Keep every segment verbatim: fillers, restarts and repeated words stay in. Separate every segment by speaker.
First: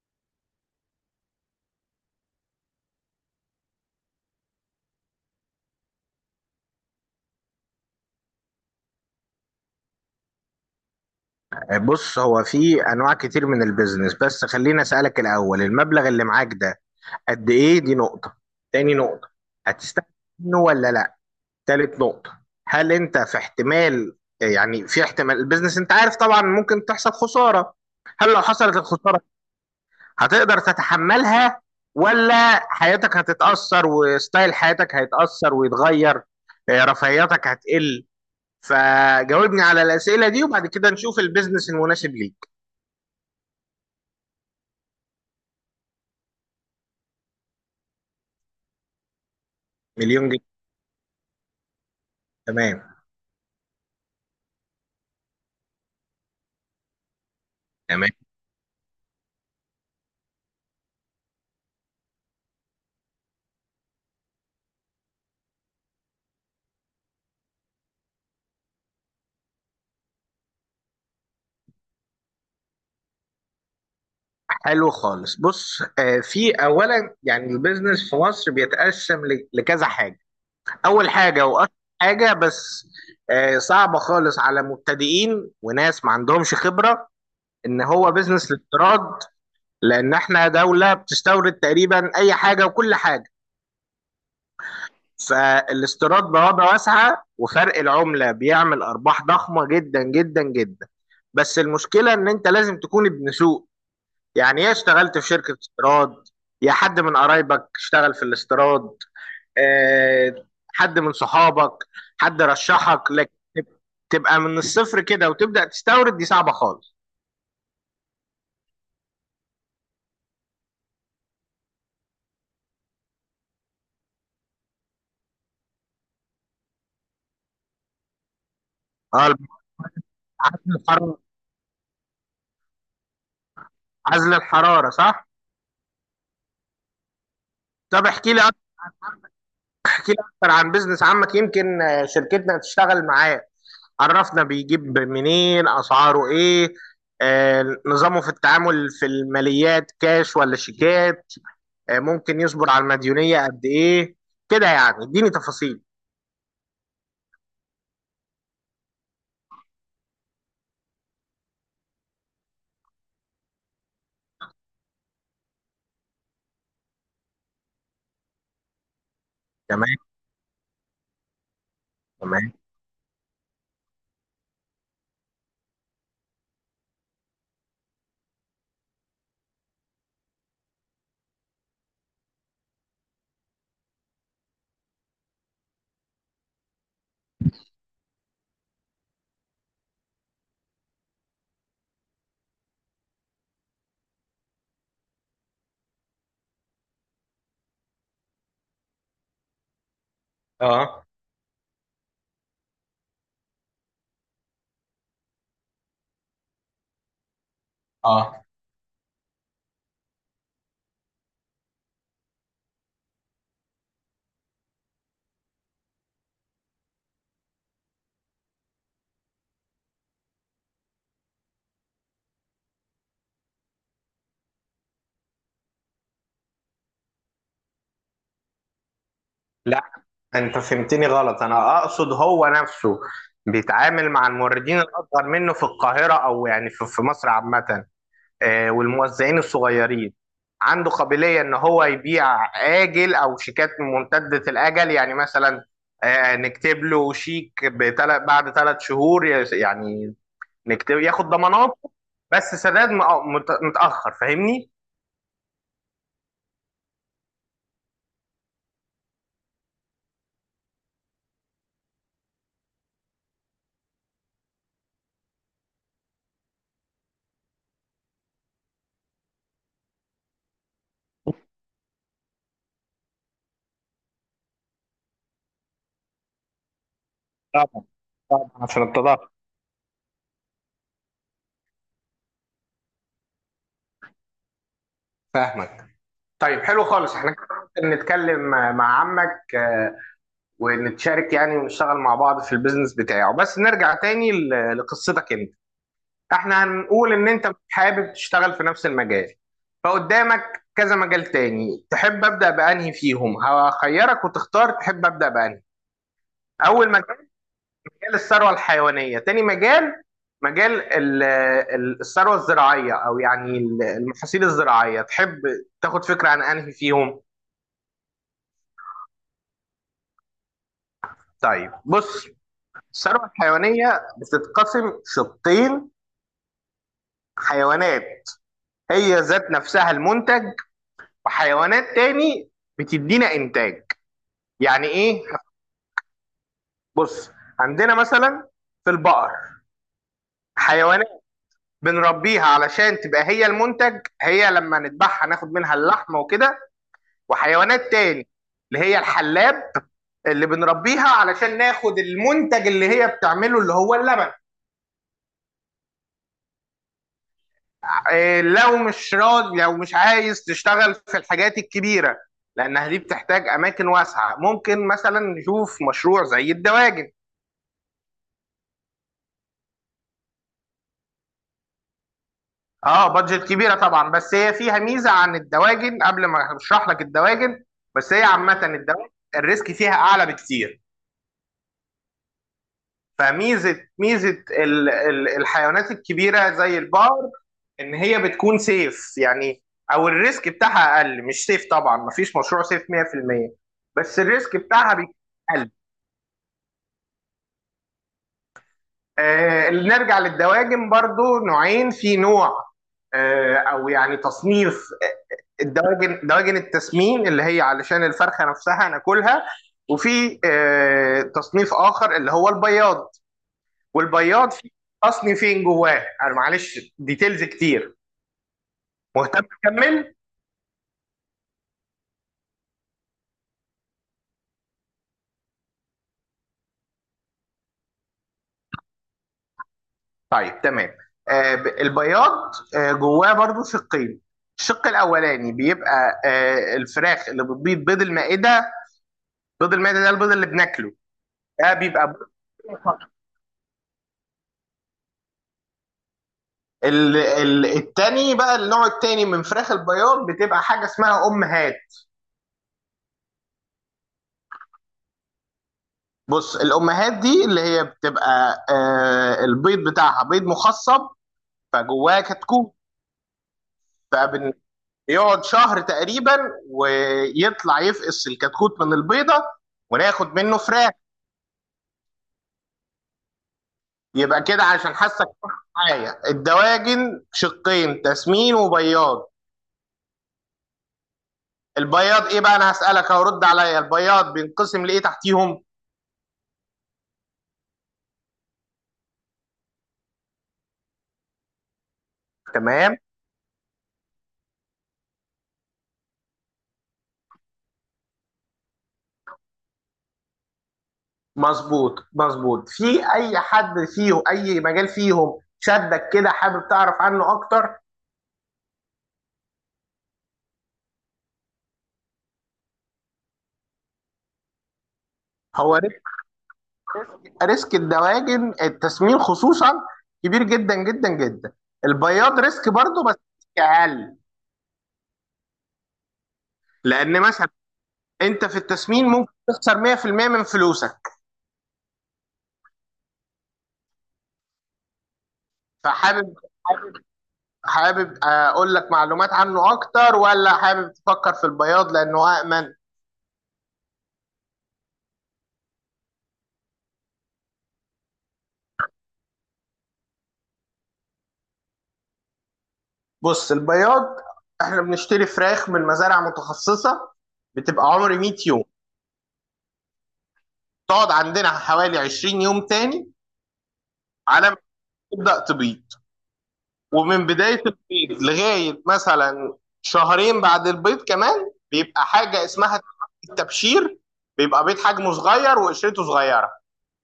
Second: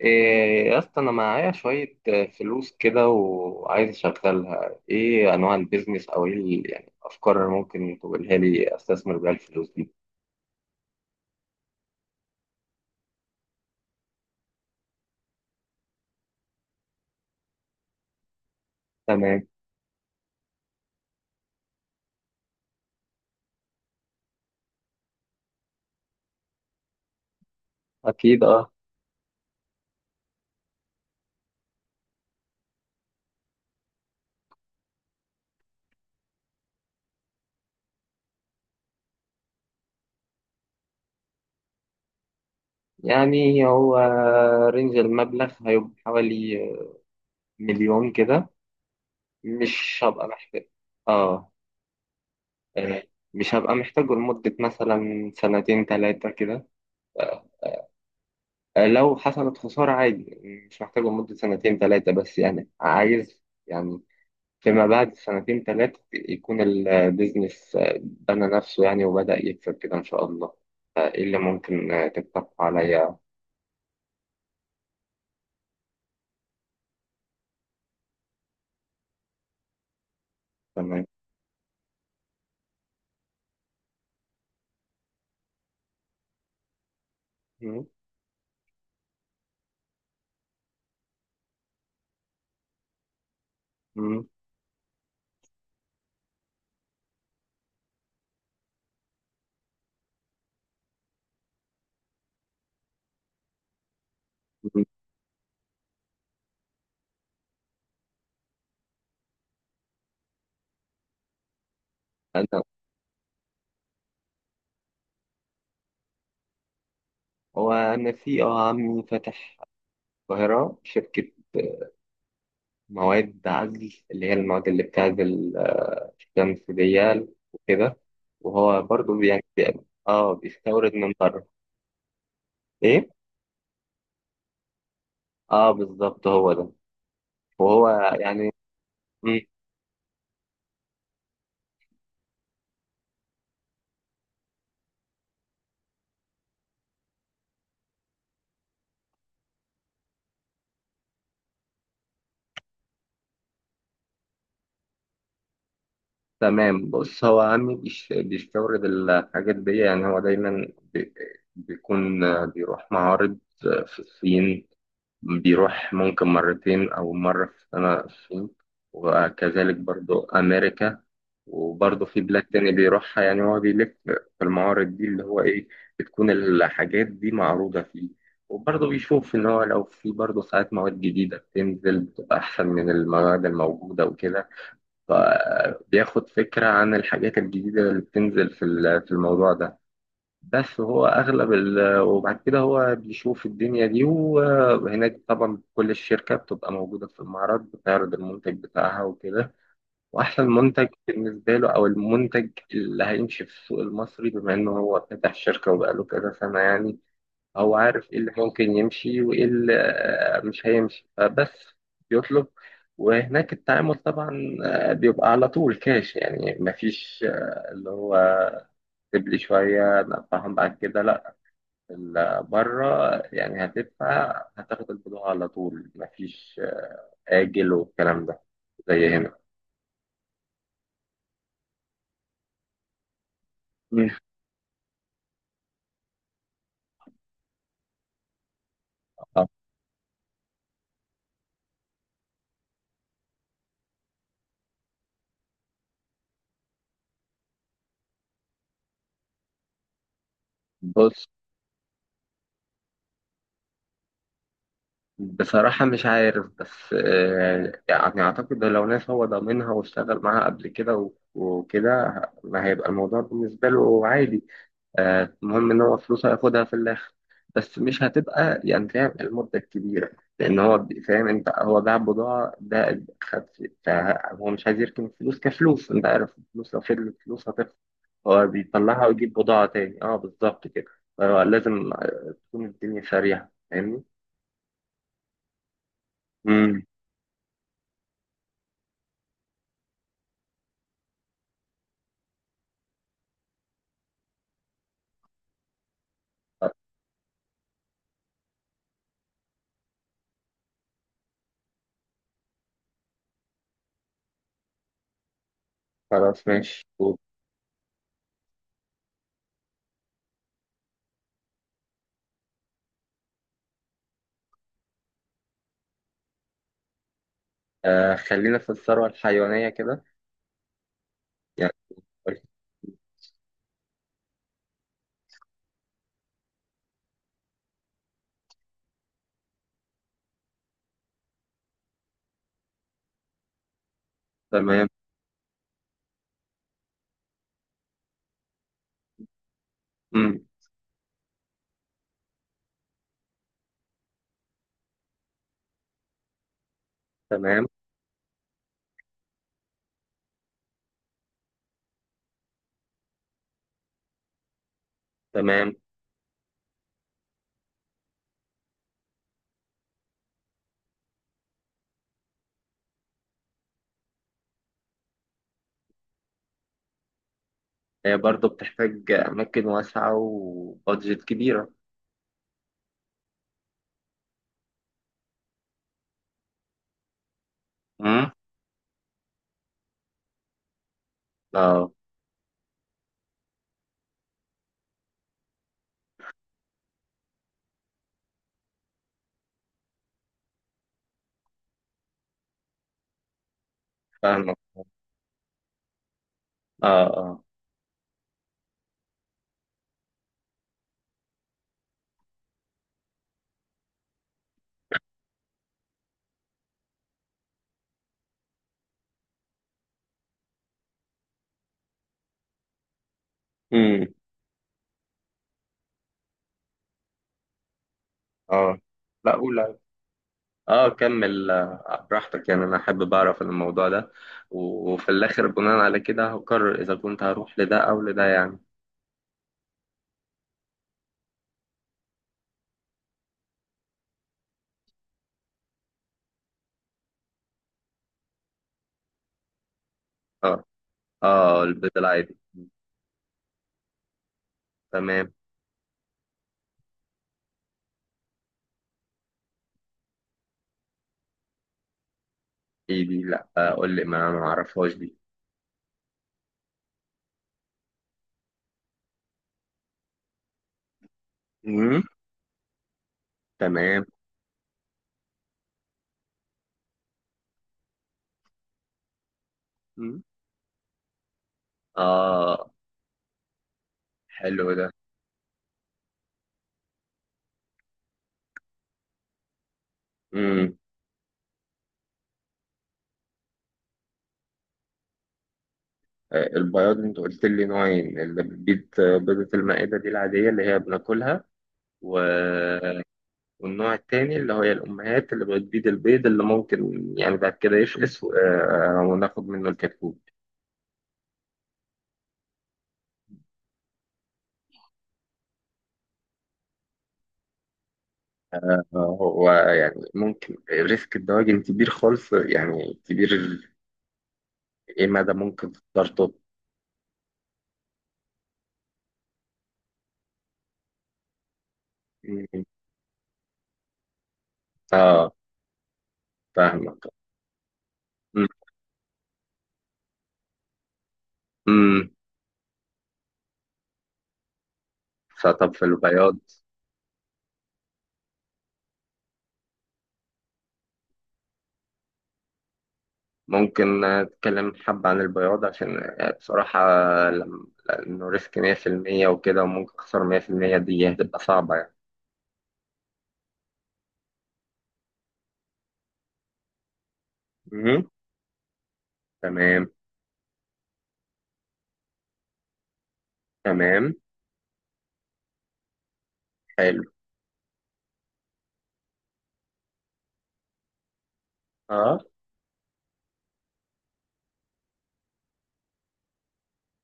Speaker 1: إيه يا اسطى انا معايا شوية آه، فلوس كده وعايز اشغلها. ايه انواع البيزنس او ايه ال- يعني افكار اللي ممكن تقولها لي استثمر بيها الفلوس دي.
Speaker 2: بص هو في انواع كتير من البيزنس، بس خليني اسالك الاول. المبلغ اللي معاك ده قد ايه؟ دي نقطه. تاني نقطه،
Speaker 1: تمام.
Speaker 2: هتستفيد منه ولا لا؟ تالت نقطه، هل انت في احتمال، يعني في احتمال البيزنس انت عارف طبعا ممكن تحصل خساره، هل لو
Speaker 1: اكيد اه.
Speaker 2: حصلت الخساره هتقدر تتحملها ولا حياتك هتتاثر وستايل حياتك هيتاثر ويتغير، آه، رفاهياتك هتقل؟ فجاوبني على الاسئله دي وبعد كده نشوف البيزنس المناسب ليك.
Speaker 1: يعني هو رينج المبلغ هيبقى حوالي آه، مليون كده، مش هبقى
Speaker 2: مليون جنيه؟
Speaker 1: محتاج. اه.
Speaker 2: تمام.
Speaker 1: آه، مش هبقى محتاجه لمدة مثلا سنتين تلاتة كده.
Speaker 2: تمام،
Speaker 1: آه، لو حصلت خسارة عادي، مش محتاجه لمدة سنتين تلاتة، بس يعني عايز، يعني فيما بعد سنتين ثلاثة يكون البيزنس بنى نفسه يعني وبدأ يكسب كده إن شاء الله. إيه اللي ممكن آه، تقترح عليا؟
Speaker 2: حلو خالص. بص، آه، في اولا يعني البيزنس في مصر بيتقسم ل- لكذا حاجه.
Speaker 1: تمام.
Speaker 2: اول حاجه واكتر حاجه، بس آه، صعبه خالص على مبتدئين وناس ما عندهمش خبره، ان
Speaker 1: مم.
Speaker 2: هو بيزنس الاستيراد. لان احنا دوله بتستورد تقريبا اي حاجه وكل حاجه،
Speaker 1: مم.
Speaker 2: فالاستيراد بوابه واسعه وفرق العمله بيعمل ارباح ضخمه جدا جدا جدا. بس المشكله ان انت لازم تكون ابن سوق، يعني يا
Speaker 1: مم.
Speaker 2: اشتغلت في شركة استيراد، يا حد من قرايبك اشتغل في الاستيراد، آه، حد من صحابك، حد
Speaker 1: أنا
Speaker 2: رشحك لك. تبقى من الصفر كده وتبدأ تستورد، دي صعبة خالص.
Speaker 1: وأنا في آه، عمي فاتح القاهرة شركة مواد عزل، اللي هي المواد اللي بتعزل آه، الشمس دي وكده. وهو برضه
Speaker 2: اه،
Speaker 1: يعني بي- اه
Speaker 2: عزل
Speaker 1: بيستورد من
Speaker 2: الحرارة.
Speaker 1: بره. إيه؟
Speaker 2: عزل الحرارة، صح؟
Speaker 1: اه بالظبط هو ده. وهو
Speaker 2: طب احكي لي
Speaker 1: يعني
Speaker 2: اكتر. احكي لي اكتر عن بيزنس عمك، يمكن آه، شركتنا تشتغل معاه. عرفنا بيجيب منين، اسعاره ايه، آه، نظامه في التعامل في الماليات كاش ولا شيكات، آه، ممكن يصبر على المديونية قد ايه. كده يعني اديني تفاصيل.
Speaker 1: تمام. بص، هو عمي بيش- بيستورد الحاجات دي. يعني هو دايما بي- بيكون بيروح معارض في الصين، بيروح ممكن مرتين أو مرة في السنة الصين، وكذلك
Speaker 2: تمام.
Speaker 1: برضو أمريكا، وبرضو في بلاد
Speaker 2: تمام.
Speaker 1: تاني بيروحها. يعني هو بيلف في المعارض دي اللي هو إيه، بتكون الحاجات دي معروضة فيه. وبرضه بيشوف إن هو لو في برضه ساعات مواد جديدة بتنزل بتبقى أحسن من المواد الموجودة وكده، فبياخد فكرة عن الحاجات الجديدة اللي بتنزل في ال- في الموضوع ده. بس هو أغلب ال... وبعد كده هو بيشوف الدنيا دي، وهناك طبعا كل الشركة بتبقى موجودة في المعرض بتعرض المنتج بتاعها وكده. وأحسن منتج
Speaker 2: اه
Speaker 1: بالنسبة له أو المنتج اللي هيمشي في السوق المصري، بما إنه هو فاتح شركة وبقاله كذا سنة يعني، هو عارف ايه اللي
Speaker 2: اه.
Speaker 1: ممكن يمشي وايه اللي آه، مش هيمشي، فبس بيطلب. وهناك التعامل طبعا آه، بيبقى على طول كاش، يعني مفيش آه، اللي هو اكتب لي شوية ادفعهم بعد كده، لا، ال- بره يعني هتدفع هتاخد البضاعة على طول، مفيش آه، آجل والكلام ده زي هنا.
Speaker 2: لا، انت فهمتني غلط. انا اقصد هو نفسه بيتعامل
Speaker 1: مم.
Speaker 2: مع الموردين الاصغر منه في القاهرة، او يعني في في مصر عامة، آه، والموزعين
Speaker 1: آه،
Speaker 2: الصغيرين، عنده قابلية ان هو يبيع آجل او شيكات ممتدة الاجل؟ يعني مثلا آه، نكتب له شيك بتل- بعد ثلاث شهور يعني، نكتب ياخد
Speaker 1: بص
Speaker 2: ضماناته، بس سداد مأ- مت- متأخر. فاهمني؟
Speaker 1: بصراحة مش عارف، بس آه، يعني أعتقد لو ناس هو ضامنها واشتغل معاها قبل كده و- وكده، ما هيبقى الموضوع بالنسبة له عادي. آه، المهم إن هو فلوسه هياخدها في الآخر، بس مش هتبقى يعني، فاهم، المدة الكبيرة، لأن هو بي- فاهم أنت، هو باع بضاعة ده خد في- فهو مش عايز يركن الفلوس كفلوس. أنت عارف الفلوس لو فضلت فلوس هتخسر.
Speaker 2: طبعا.
Speaker 1: هو
Speaker 2: طبعاً، عشان
Speaker 1: بيطلعها
Speaker 2: التضخم.
Speaker 1: ويجيب بضاعة تاني. أه بالظبط كده. فهو لازم تكون الدنيا سريعة، فاهمني؟
Speaker 2: فاهمك. طيب
Speaker 1: مم.
Speaker 2: حلو خالص، احنا كده ممكن نتكلم مع مع عمك، آه، ونتشارك يعني ونشتغل مع بعض في البيزنس بتاعه. بس نرجع تاني ل- لقصتك انت. احنا هنقول ان انت حابب تشتغل في نفس المجال، فقدامك كذا مجال تاني تحب ابدأ بأنهي فيهم. هخيرك وتختار تحب ابدأ بأنهي.
Speaker 1: خلاص ماشي
Speaker 2: اول
Speaker 1: قول.
Speaker 2: مجال، الثروه الحيوانيه. تاني مجال، مجال ال- ال- الثروه الزراعيه، او يعني ال- المحاصيل الزراعيه. تحب تاخد فكره عن انهي فيهم؟
Speaker 1: آه خلينا في الثروة الحيوانية كده يعني،
Speaker 2: طيب بص،
Speaker 1: قول.
Speaker 2: الثروه الحيوانيه بتتقسم شقين. حيوانات هي ذات نفسها المنتج، وحيوانات تاني بتدينا انتاج. يعني
Speaker 1: تمام.
Speaker 2: ايه؟ بص، عندنا مثلا في البقر
Speaker 1: مم.
Speaker 2: حيوانات بنربيها علشان تبقى هي المنتج، هي لما نذبحها ناخد منها اللحمه وكده.
Speaker 1: تمام.
Speaker 2: وحيوانات تاني اللي هي الحلاب، اللي بنربيها علشان ناخد المنتج اللي هي بتعمله اللي هو اللبن.
Speaker 1: تمام.
Speaker 2: إيه، لو مش راضي، لو مش عايز تشتغل في الحاجات الكبيرة لأنها دي بتحتاج أماكن واسعة، ممكن مثلا نشوف مشروع زي الدواجن.
Speaker 1: هي برضو بتحتاج أماكن واسعة وبادجت كبيرة.
Speaker 2: اه بادجت كبيرة طبعا، بس هي فيها ميزة عن الدواجن. قبل ما أشرح لك الدواجن، بس هي
Speaker 1: مم.
Speaker 2: عامة الدواجن الريسك فيها أعلى بكتير.
Speaker 1: اه.
Speaker 2: فميزه ميزه ال- ال- الحيوانات الكبيره زي البقر ان هي بتكون سيف يعني، او الريسك بتاعها اقل. مش سيف طبعا، مفيش مشروع سيف مية في المية، بس الريسك
Speaker 1: فاهمك.
Speaker 2: بتاعها بيكون اقل.
Speaker 1: اه اه.
Speaker 2: آه نرجع للدواجن. برضو نوعين، في نوع آه او يعني تصنيف، آه، الدواجن دواجن التسمين اللي هي علشان الفرخه نفسها ناكلها، وفي آه تصنيف اخر اللي هو البياض.
Speaker 1: مم.
Speaker 2: والبياض فيه، اصلي فين جواه؟ انا معلش ديتيلز كتير،
Speaker 1: اه. لا
Speaker 2: مهتم
Speaker 1: قول.
Speaker 2: اكمل؟
Speaker 1: اه كمل آه، براحتك، يعني أنا حابب أعرف الموضوع ده، و- وفي الآخر بناء على كده هقرر إذا كنت هروح لده أو لده يعني.
Speaker 2: طيب تمام. آه ب- البياض آه جواه برضو شقين. الشق الاولاني بيبقى آه الفراخ اللي بتبيض بيض المائده. بيض المائده ده البيض اللي
Speaker 1: اه.
Speaker 2: بناكله،
Speaker 1: اه
Speaker 2: ده
Speaker 1: البيض
Speaker 2: بيبقى
Speaker 1: العادي.
Speaker 2: بيض فقط.
Speaker 1: تمام.
Speaker 2: ال ال التاني بقى، النوع التاني من فراخ البياض بتبقى حاجه اسمها امهات.
Speaker 1: ايه دي؟ لا آه، قول لي، ما ما أعرفهاش دي.
Speaker 2: بص الامهات دي اللي هي بتبقى آه البيض بتاعها بيض مخصب،
Speaker 1: مم.
Speaker 2: فجواه كتكوت.
Speaker 1: تمام.
Speaker 2: فبن يقعد شهر تقريبا ويطلع يفقس الكتكوت من البيضة،
Speaker 1: مم.
Speaker 2: وناخد منه فراخ.
Speaker 1: آه.
Speaker 2: يبقى كده
Speaker 1: حلو ده.
Speaker 2: عشان حاسك معايا، الدواجن شقين، تسمين وبياض.
Speaker 1: مم.
Speaker 2: البياض ايه بقى؟ انا هسألك أهو، رد عليا. البياض بينقسم لايه تحتيهم؟
Speaker 1: آه، البياض أنت قلت لي نوعين، اللي بتبيض آه، بيضة المائدة دي العادية اللي هي بناكلها، و...
Speaker 2: تمام،
Speaker 1: والنوع التاني اللي هي الأمهات اللي بتبيض البيض اللي ممكن يعني بعد كده يفقس و... آه، وناخد منه الكتكوت.
Speaker 2: مظبوط مظبوط. في اي حد فيهم، اي مجال فيهم شدك كده حابب تعرف عنه اكتر؟
Speaker 1: آه، هو يعني ممكن ريسك الدواجن كبير خالص، يعني كبير ال-، إيه مدى ممكن
Speaker 2: هو
Speaker 1: خطورته؟
Speaker 2: ريسك الدواجن التسمين خصوصا كبير جدا جدا جدا. البياض
Speaker 1: مم.
Speaker 2: ريسك برضه، بس ريسك اقل.
Speaker 1: آه. فاهمك.
Speaker 2: لان مثلا انت
Speaker 1: مم.
Speaker 2: في التسمين ممكن تخسر مية في المية من فلوسك.
Speaker 1: مم. فطب في
Speaker 2: فحابب
Speaker 1: البياض،
Speaker 2: حابب حابب اقول لك معلومات عنه اكتر، ولا حابب تفكر في البياض لانه امن؟
Speaker 1: ممكن أتكلم حبة عن البياض عشان بصراحة، لم- لأنه ريسك مية في المية وكده وممكن أخسر مئة في المئة، دي هتبقى صعبة يعني.
Speaker 2: بص البياض، احنا بنشتري فراخ من مزارع متخصصه، بتبقى
Speaker 1: مهم.
Speaker 2: عمر مية يوم.
Speaker 1: تمام.
Speaker 2: تقعد عندنا حوالي عشرين يوم تاني
Speaker 1: تمام.
Speaker 2: على ما تبدا تبيض.
Speaker 1: حلو.
Speaker 2: ومن بداية البيض لغاية مثلا شهرين بعد البيض كمان، بيبقى
Speaker 1: اه.
Speaker 2: حاجة اسمها التبشير. بيبقى بيض حجمه صغير وقشرته صغيرة.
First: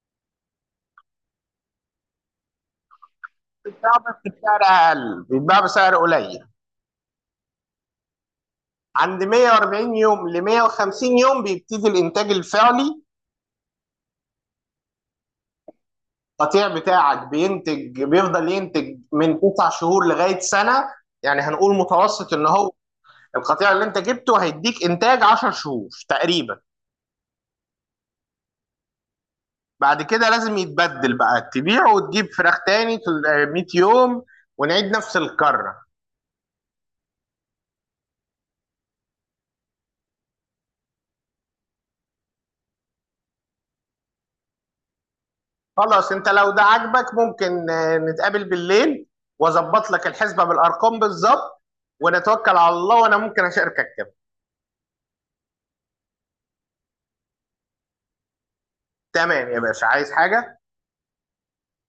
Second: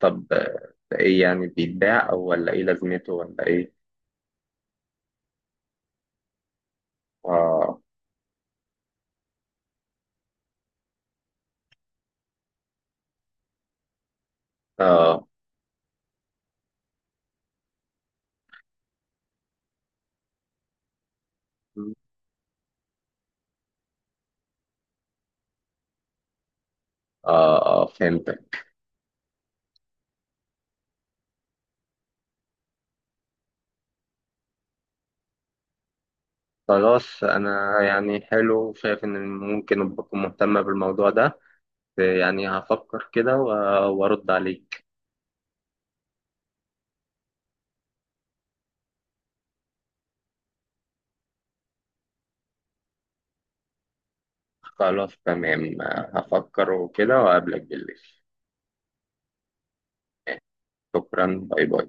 Speaker 1: طب آه، ده إيه يعني، بيتباع أو ولا إيه لازمته ولا إيه؟
Speaker 2: بيتباع بس بسعر أقل، بيتباع بسعر قليل.
Speaker 1: اه.
Speaker 2: عند مئة واربعين يوم ل مية وخمسين يوم بيبتدي الإنتاج الفعلي.
Speaker 1: اه.
Speaker 2: القطيع بتاعك بينتج، بيفضل ينتج من تسع شهور لغاية سنة. يعني هنقول متوسط إن هو القطيع اللي أنت جبته هيديك إنتاج عشر شهور تقريبا.
Speaker 1: اه. اه فهمتك.
Speaker 2: بعد كده لازم يتبدل بقى، تبيعه وتجيب فراخ تاني تل- مئة يوم، ونعيد نفس الكرة.
Speaker 1: خلاص أنا يعني حلو، شايف إن ممكن أبقى مهتمة بالموضوع ده، يعني هفكر كده و- وأرد عليك.
Speaker 2: خلاص، انت لو ده عاجبك ممكن آه، نتقابل بالليل واظبط لك الحسبة بالارقام بالظبط ونتوكل على الله. وانا ممكن اشاركك كمان.
Speaker 1: خلاص تمام، هفكر وكده وأقابلك بالليل.
Speaker 2: تمام يا باشا، عايز حاجة؟
Speaker 1: شكرا، باي باي.